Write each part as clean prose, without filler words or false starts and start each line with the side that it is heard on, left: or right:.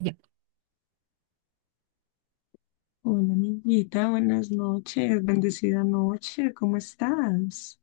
right: Ya.
left: Hola, amiguita, buenas noches, bendecida noche, ¿cómo estás?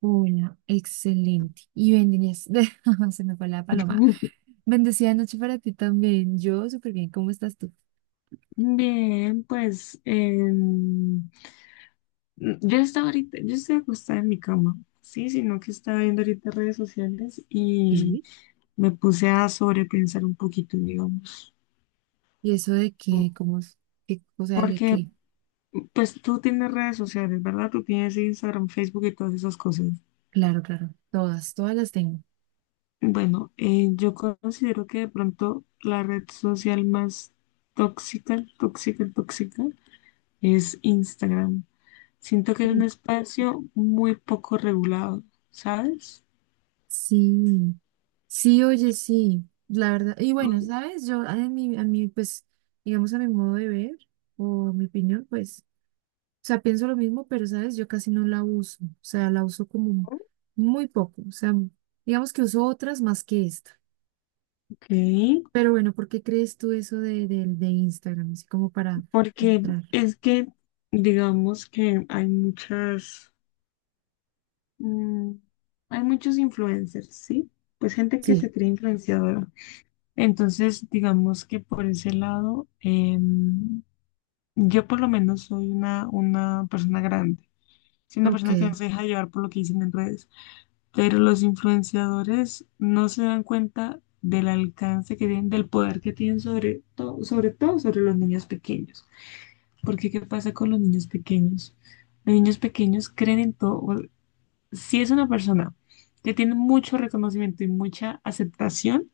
right: Hola, excelente. Y bendiciones. Se me fue la paloma. Bendecida noche para ti también. Yo súper bien. ¿Cómo estás tú?
left: Bien, pues yo estoy acostada en mi cama, sí, sino que estaba viendo ahorita redes sociales y
right: Sí.
left: me puse a sobrepensar un poquito, digamos.
right: ¿Y eso de qué? ¿Cómo es? ¿Qué cosa hay de
left: Porque,
right: qué?
left: pues tú tienes redes sociales, ¿verdad? Tú tienes Instagram, Facebook y todas esas cosas.
right: Claro, claro. Todas las tengo.
left: Bueno, yo considero que de pronto la red social más tóxica, tóxica, tóxica es Instagram. Siento que es
right: Mm.
left: un espacio muy poco regulado, ¿sabes?
right: Sí, sí, oye, sí. La verdad. Y bueno,
left: Ujú.
right: ¿sabes? Yo, a mí, pues, digamos, a mi modo de ver o mi opinión, pues. Sea, pienso lo mismo, pero sabes, yo casi no la uso, o sea, la uso como muy poco, o sea, digamos que uso otras más que esta.
left: Ok,
right: Pero bueno, ¿por qué crees tú eso de Instagram? Así como para
left: porque
right: entrar.
left: es que digamos que hay muchas, mm, hay muchos influencers, ¿sí? Pues gente que
right: Sí,
left: se cree influenciadora. Entonces, digamos que por ese lado, yo por lo menos soy una persona grande. Soy una
right: ok,
left: persona que no se deja llevar por lo que dicen en redes. Pero los influenciadores no se dan cuenta del alcance que tienen, del poder que tienen sobre todo, sobre todo sobre los niños pequeños. Porque ¿qué pasa con los niños pequeños? Los niños pequeños creen en todo. Si es una persona que tiene mucho reconocimiento y mucha aceptación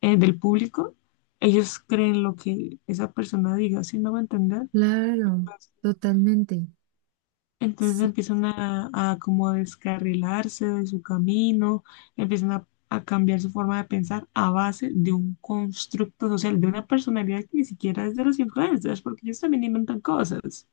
left: del público, ellos creen lo que esa persona diga, ¿si no me voy a entender?
right: claro, totalmente.
left: Entonces
right: Sí.
left: empiezan a como a descarrilarse de su camino, empiezan a cambiar su forma de pensar a base de un constructo social, de una personalidad que ni siquiera es de los influencers, porque ellos también inventan cosas.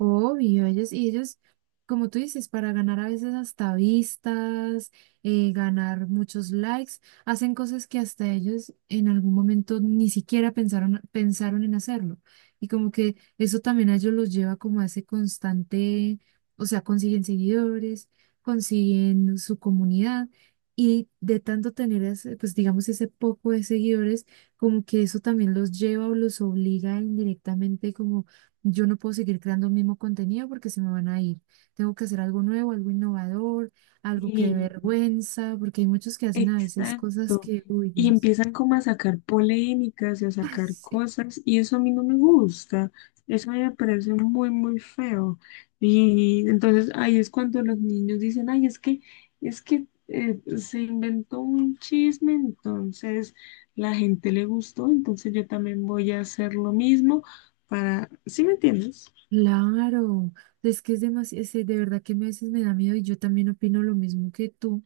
right: Obvio, ellos, como tú dices, para ganar a veces hasta vistas, ganar muchos likes, hacen cosas que hasta ellos en algún momento ni siquiera pensaron, pensaron en hacerlo. Y como que eso también a ellos los lleva como a ese constante, o sea, consiguen seguidores, consiguen su comunidad. Y de tanto tener ese, pues, digamos, ese poco de seguidores, como que eso también los lleva o los obliga indirectamente como: yo no puedo seguir creando el mismo contenido porque se me van a ir. Tengo que hacer algo nuevo, algo innovador, algo que dé vergüenza, porque hay muchos que hacen a veces cosas
left: Exacto.
right: que, uy,
left: Y
right: Dios.
left: empiezan como a sacar polémicas y a
right: Ay,
left: sacar
right: sí.
left: cosas y eso a mí no me gusta. Eso a mí me parece muy, muy feo. Y entonces ahí es cuando los niños dicen, ay, es que se inventó un chisme, entonces la gente le gustó, entonces yo también voy a hacer lo mismo para, ¿sí me entiendes?
right: Claro, es que es demasiado, de verdad que a veces me da miedo y yo también opino lo mismo que tú,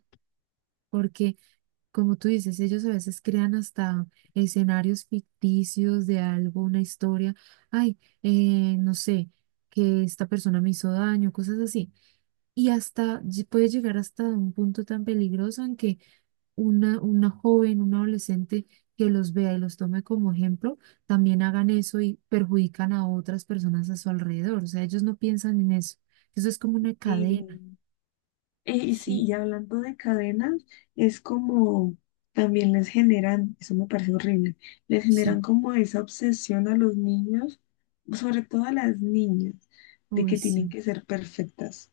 right: porque, como tú dices, ellos a veces crean hasta escenarios ficticios de algo, una historia, ay, no sé, que esta persona me hizo daño, cosas así. Y hasta puede llegar hasta un punto tan peligroso en que una joven, un adolescente que los vea y los tome como ejemplo, también hagan eso y perjudican a otras personas a su alrededor. O sea, ellos no piensan en eso. Eso es como una
left: Sí.
right: cadena,
left: Y sí,
right: ¿sí?
left: y hablando de cadenas, es como también les generan, eso me parece horrible, les generan
right: Sí.
left: como esa obsesión a los niños, sobre todo a las niñas, de
right: Uy,
left: que tienen
right: sí.
left: que ser perfectas,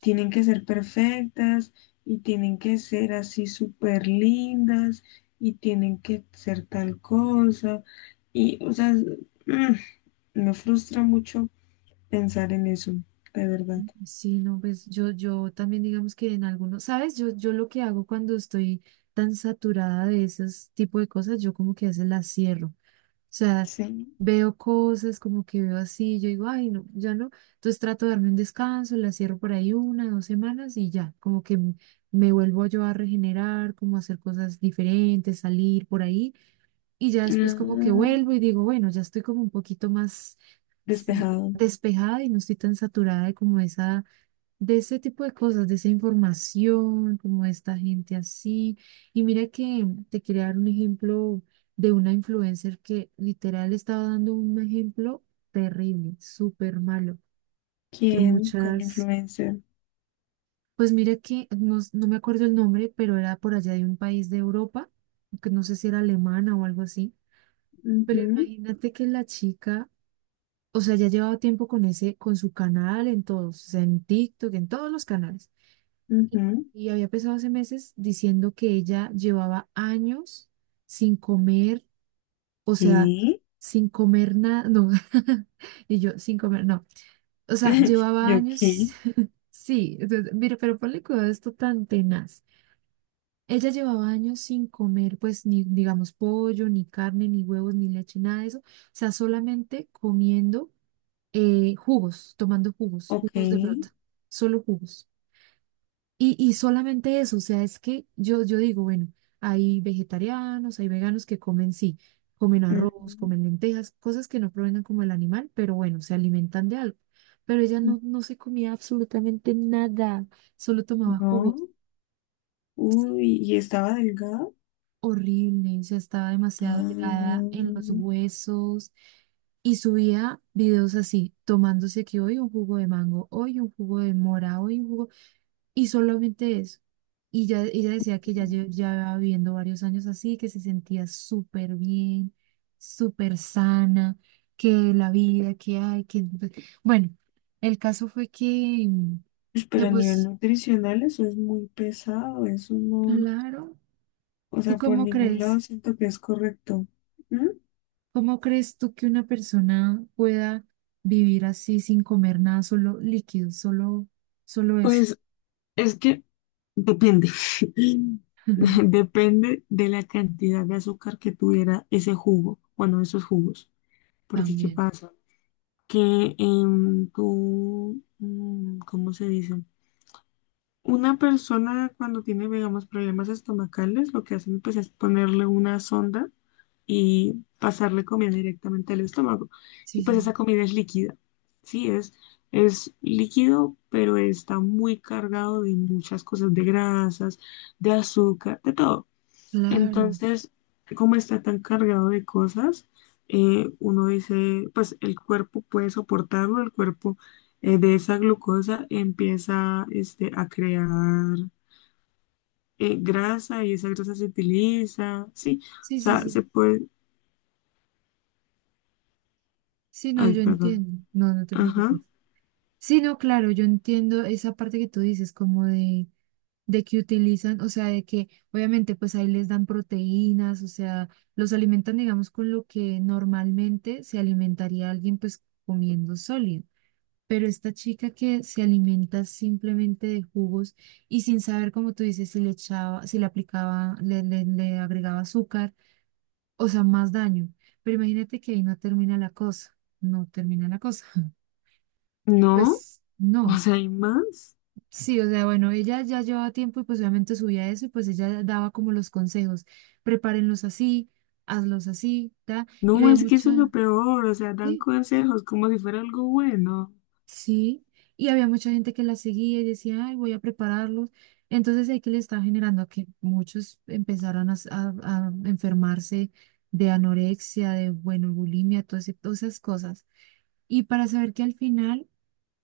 left: tienen que ser perfectas y tienen que ser así súper lindas y tienen que ser tal cosa. Y, o sea, mm, me frustra mucho pensar en eso, de verdad.
right: Sí, no, pues yo también digamos que en algunos, ¿sabes? Yo lo que hago cuando estoy tan saturada de esos tipo de cosas, yo como que a veces las cierro. Sea,
left: Sí.
right: veo cosas como que veo así, yo digo, ay, no, ya no. Entonces trato de darme un descanso, la cierro por ahí una, dos semanas y ya, como que me vuelvo yo a regenerar, como a hacer cosas diferentes, salir por ahí, y ya después como que vuelvo y
left: Ah,
right: digo, bueno, ya estoy como un poquito más
left: despejado.
right: despejada y no estoy tan saturada de como esa, de ese tipo de cosas, de esa información, como de esta gente así. Y mira que te quería dar un ejemplo de una influencer que literal estaba dando un ejemplo terrible, súper malo, que
left: ¿Quién? ¿Cuál
right: muchas,
left: influencer?
right: pues mira que no me acuerdo el nombre, pero era por allá de un país de Europa, que no sé si era alemana o algo así. Pero
left: Ujú,
right: imagínate que la chica, o sea, ya llevaba tiempo con ese, con su canal en todos, o sea, en TikTok, en todos los canales. Y
left: ujú.
right: y había empezado hace meses diciendo que ella llevaba años sin comer, o sea,
left: ¿Qué?
right: sin comer nada, no, y yo sin comer, no, o sea, llevaba
left: ¿Yo
right: años,
left: qué?
right: sí, entonces, mira, pero ponle cuidado a esto tan tenaz. Ella llevaba años sin comer, pues, ni, digamos, pollo, ni carne, ni huevos, ni leche, nada de eso, o sea, solamente comiendo jugos, tomando jugos,
left: Ok.
right: jugos de fruta, solo jugos. Y solamente eso, o sea, es que yo digo, bueno, hay vegetarianos, hay veganos que comen, sí, comen arroz,
left: Ujú,
right: comen lentejas, cosas que no provengan como el animal, pero bueno, se alimentan de algo. Pero ella
left: ujú.
right: no, no se comía absolutamente nada, solo tomaba jugos.
left: No.
right: Sí,
left: Uy, ¿y estaba delgado?
right: horrible, o sea, estaba demasiado delgada,
left: Ah,
right: en los huesos, y subía videos así, tomándose que hoy un jugo de mango, hoy un jugo de mora, hoy un jugo. Y solamente eso. Y ya, ella decía que ya llevaba viviendo varios años así, que se sentía súper bien, súper sana, que la vida que hay, que... pues, bueno, el caso fue
left: pues,
right: que
left: pero a nivel
right: pues,
left: nutricional eso es muy pesado. Eso no.
right: claro,
left: O
right: ¿tú
left: sea, por
right: cómo
left: ningún lado
right: crees?
left: siento que es correcto. ¿Mm?
right: ¿Cómo crees tú que una persona pueda vivir así sin comer nada, solo líquidos, solo, solo eso?
left: Pues es que depende. Depende de la cantidad de azúcar que tuviera ese jugo, bueno, esos jugos. Porque, ¿qué
right: También.
left: pasa? Que en tu, ¿cómo se dice? Una persona cuando tiene, digamos, problemas estomacales, lo que hacen pues es ponerle una sonda y pasarle comida directamente al estómago.
right: Sí,
left: Y pues
right: sí,
left: esa comida es líquida, sí, es líquido, pero está muy cargado de muchas cosas, de grasas, de azúcar, de todo.
right: claro.
left: Entonces, como está tan cargado de cosas, uno dice, pues el cuerpo puede soportarlo, el cuerpo de esa glucosa empieza este, a crear grasa y esa grasa se utiliza, sí, o
right: Sí, sí,
left: sea,
right: sí.
left: se puede,
right: Sí, no,
left: ay,
right: yo
left: perdón.
right: entiendo. No, no te
left: Ajá,
right: preocupes. Sí, no, claro, yo entiendo esa parte que tú dices, como de que utilizan, o sea, de que obviamente pues ahí les dan proteínas, o sea, los alimentan, digamos, con lo que normalmente se alimentaría alguien pues comiendo sólido. Pero esta chica que se alimenta simplemente de jugos, o sea, más daño. Pero imagínate que ahí no termina la cosa, no termina la cosa.
left: no,
right: Pues
left: o
right: no,
left: sea, hay más.
right: sí, o sea, bueno, ella ya llevaba tiempo y pues obviamente subía eso y pues ella daba como los consejos: prepárenlos así, hazlos así, ta, y
left: No,
right: había
left: es que eso es lo
right: mucha,
left: peor, o sea, dan
right: sí,
left: consejos como si fuera algo bueno.
right: sí, y había mucha gente que la seguía y decía, ay, voy a prepararlos. Entonces ahí que le estaba generando a que muchos empezaron a enfermarse de anorexia, de, bueno, bulimia, todas esas cosas. Y para saber que al final,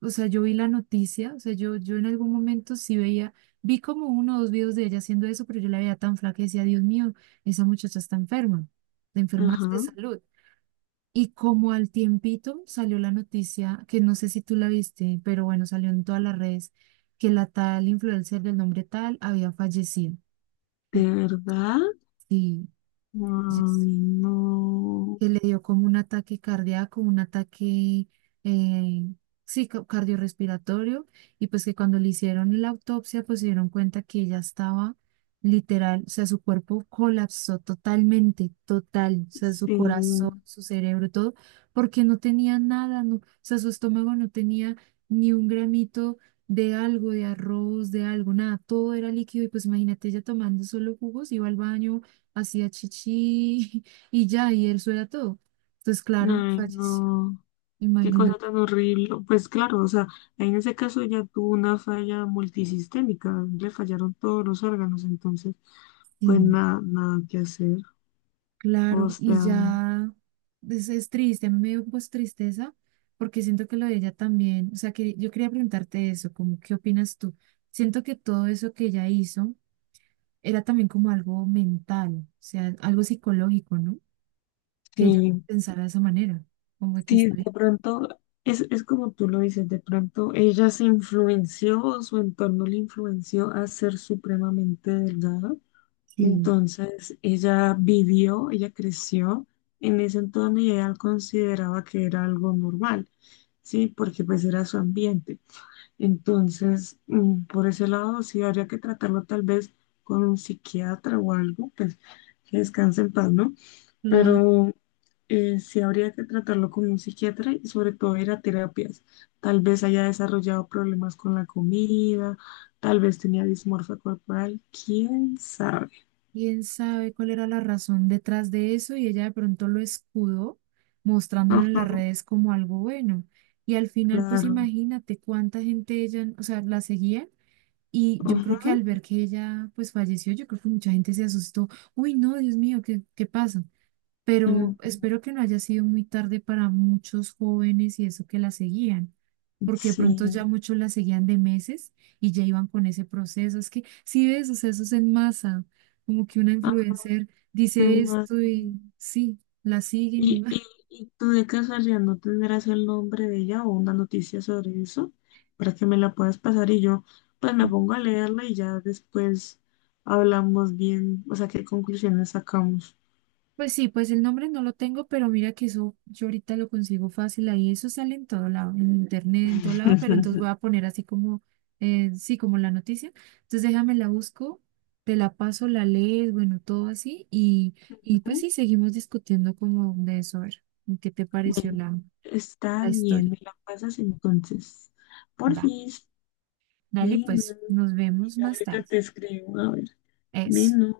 right: o sea, yo vi la noticia, o sea, yo en algún momento sí veía, vi como uno o dos videos de ella haciendo eso, pero yo la veía tan flaca y decía, Dios mío, esa muchacha está enferma, te
left: Ajá,
right: enfermas de salud. Y como al tiempito salió la noticia, que no sé si tú la viste, pero bueno, salió en todas las redes, que la tal influencer del nombre tal había fallecido.
left: ¿de verdad?
right: Sí,
left: Ay,
right: fallecido.
left: no,
right: Que le dio como un ataque cardíaco, un ataque, eh, sí, cardiorrespiratorio, y pues que cuando le hicieron la autopsia, pues se dieron cuenta que ella estaba literal, o sea, su cuerpo colapsó totalmente, total, o sea, su corazón,
left: sí,
right: su cerebro, todo, porque no tenía nada, no, o sea, su estómago no tenía ni un gramito de algo, de arroz, de algo, nada, todo era líquido, y pues imagínate ella tomando solo jugos, iba al baño, hacía chichi, y ya, y eso era todo. Entonces, claro,
left: ay,
right: falleció.
left: no, qué cosa
right: Imagínate,
left: tan horrible. Pues claro, o sea, en ese caso ya tuvo una falla multisistémica, le fallaron todos los órganos, entonces, pues
right: sí,
left: nada, nada que hacer. O
right: claro. Y
left: sea,
right: ya, es triste, a mí me dio pues tristeza, porque siento que lo de ella también, o sea, que yo quería preguntarte eso, como, ¿qué opinas tú? Siento que todo eso que ella hizo era también como algo mental, o sea, algo psicológico, ¿no? Que ella
left: sí,
right: pensara de esa manera, como que
left: sí,
right: está
left: de
right: bien.
left: pronto es como tú lo dices, de pronto ella se influenció o su entorno le influenció a ser supremamente delgada.
right: Sí,
left: Entonces ella vivió, ella creció en ese entorno y ella consideraba que era algo normal, ¿sí? Porque pues era su ambiente. Entonces, por ese lado, sí habría que tratarlo tal vez con un psiquiatra o algo, pues que descanse en paz, ¿no?
right: claro.
left: Pero sí habría que tratarlo con un psiquiatra y sobre todo ir a terapias. Tal vez haya desarrollado problemas con la comida, tal vez tenía dismorfia corporal, quién sabe.
right: Quién sabe cuál era la razón detrás de eso y ella de pronto lo escudó mostrándolo en
left: Ajá,
right: las redes como algo bueno. Y al final, pues
left: claro.
right: imagínate cuánta gente ella, o sea, la seguía y yo
left: Ajá.
right: creo que al ver que ella pues falleció, yo creo que mucha gente se asustó. Uy, no, Dios mío, ¿qué, qué pasa? Pero
left: Mm,
right: espero que no haya sido muy tarde para muchos jóvenes y eso que la seguían, porque de pronto
left: sí.
right: ya muchos la seguían de meses y ya iban con ese proceso. Es que sí ves, o sea, eso es en masa, como que una
left: Ah,
right: influencer
left: sí,
right: dice esto y sí, la siguen y
left: ¿y,
right: va.
left: y tú de casualidad no tendrás el nombre de ella o una noticia sobre eso para que me la puedas pasar y yo pues me pongo a leerla y ya después hablamos bien, o sea, qué conclusiones sacamos?
right: Pues sí, pues el nombre no lo tengo, pero mira que eso yo ahorita lo consigo fácil ahí, eso sale en todo lado, en internet, en todo lado, pero entonces voy a poner así como, sí, como la noticia. Entonces déjame la busco, te la paso, la lees, bueno, todo así, y pues
left: Ujú.
right: sí, seguimos discutiendo como de eso, a ver, ¿qué te pareció
left: Bueno,
right: la,
left: está
right: la
left: bien,
right: historia?
left: me la pasas entonces.
right: Va,
left: Porfis,
right: dale,
left: menos.
right: pues nos
left: Y
right: vemos más
left: ahorita
right: tarde.
left: te escribo, a ver,
right: Eso.
left: menos.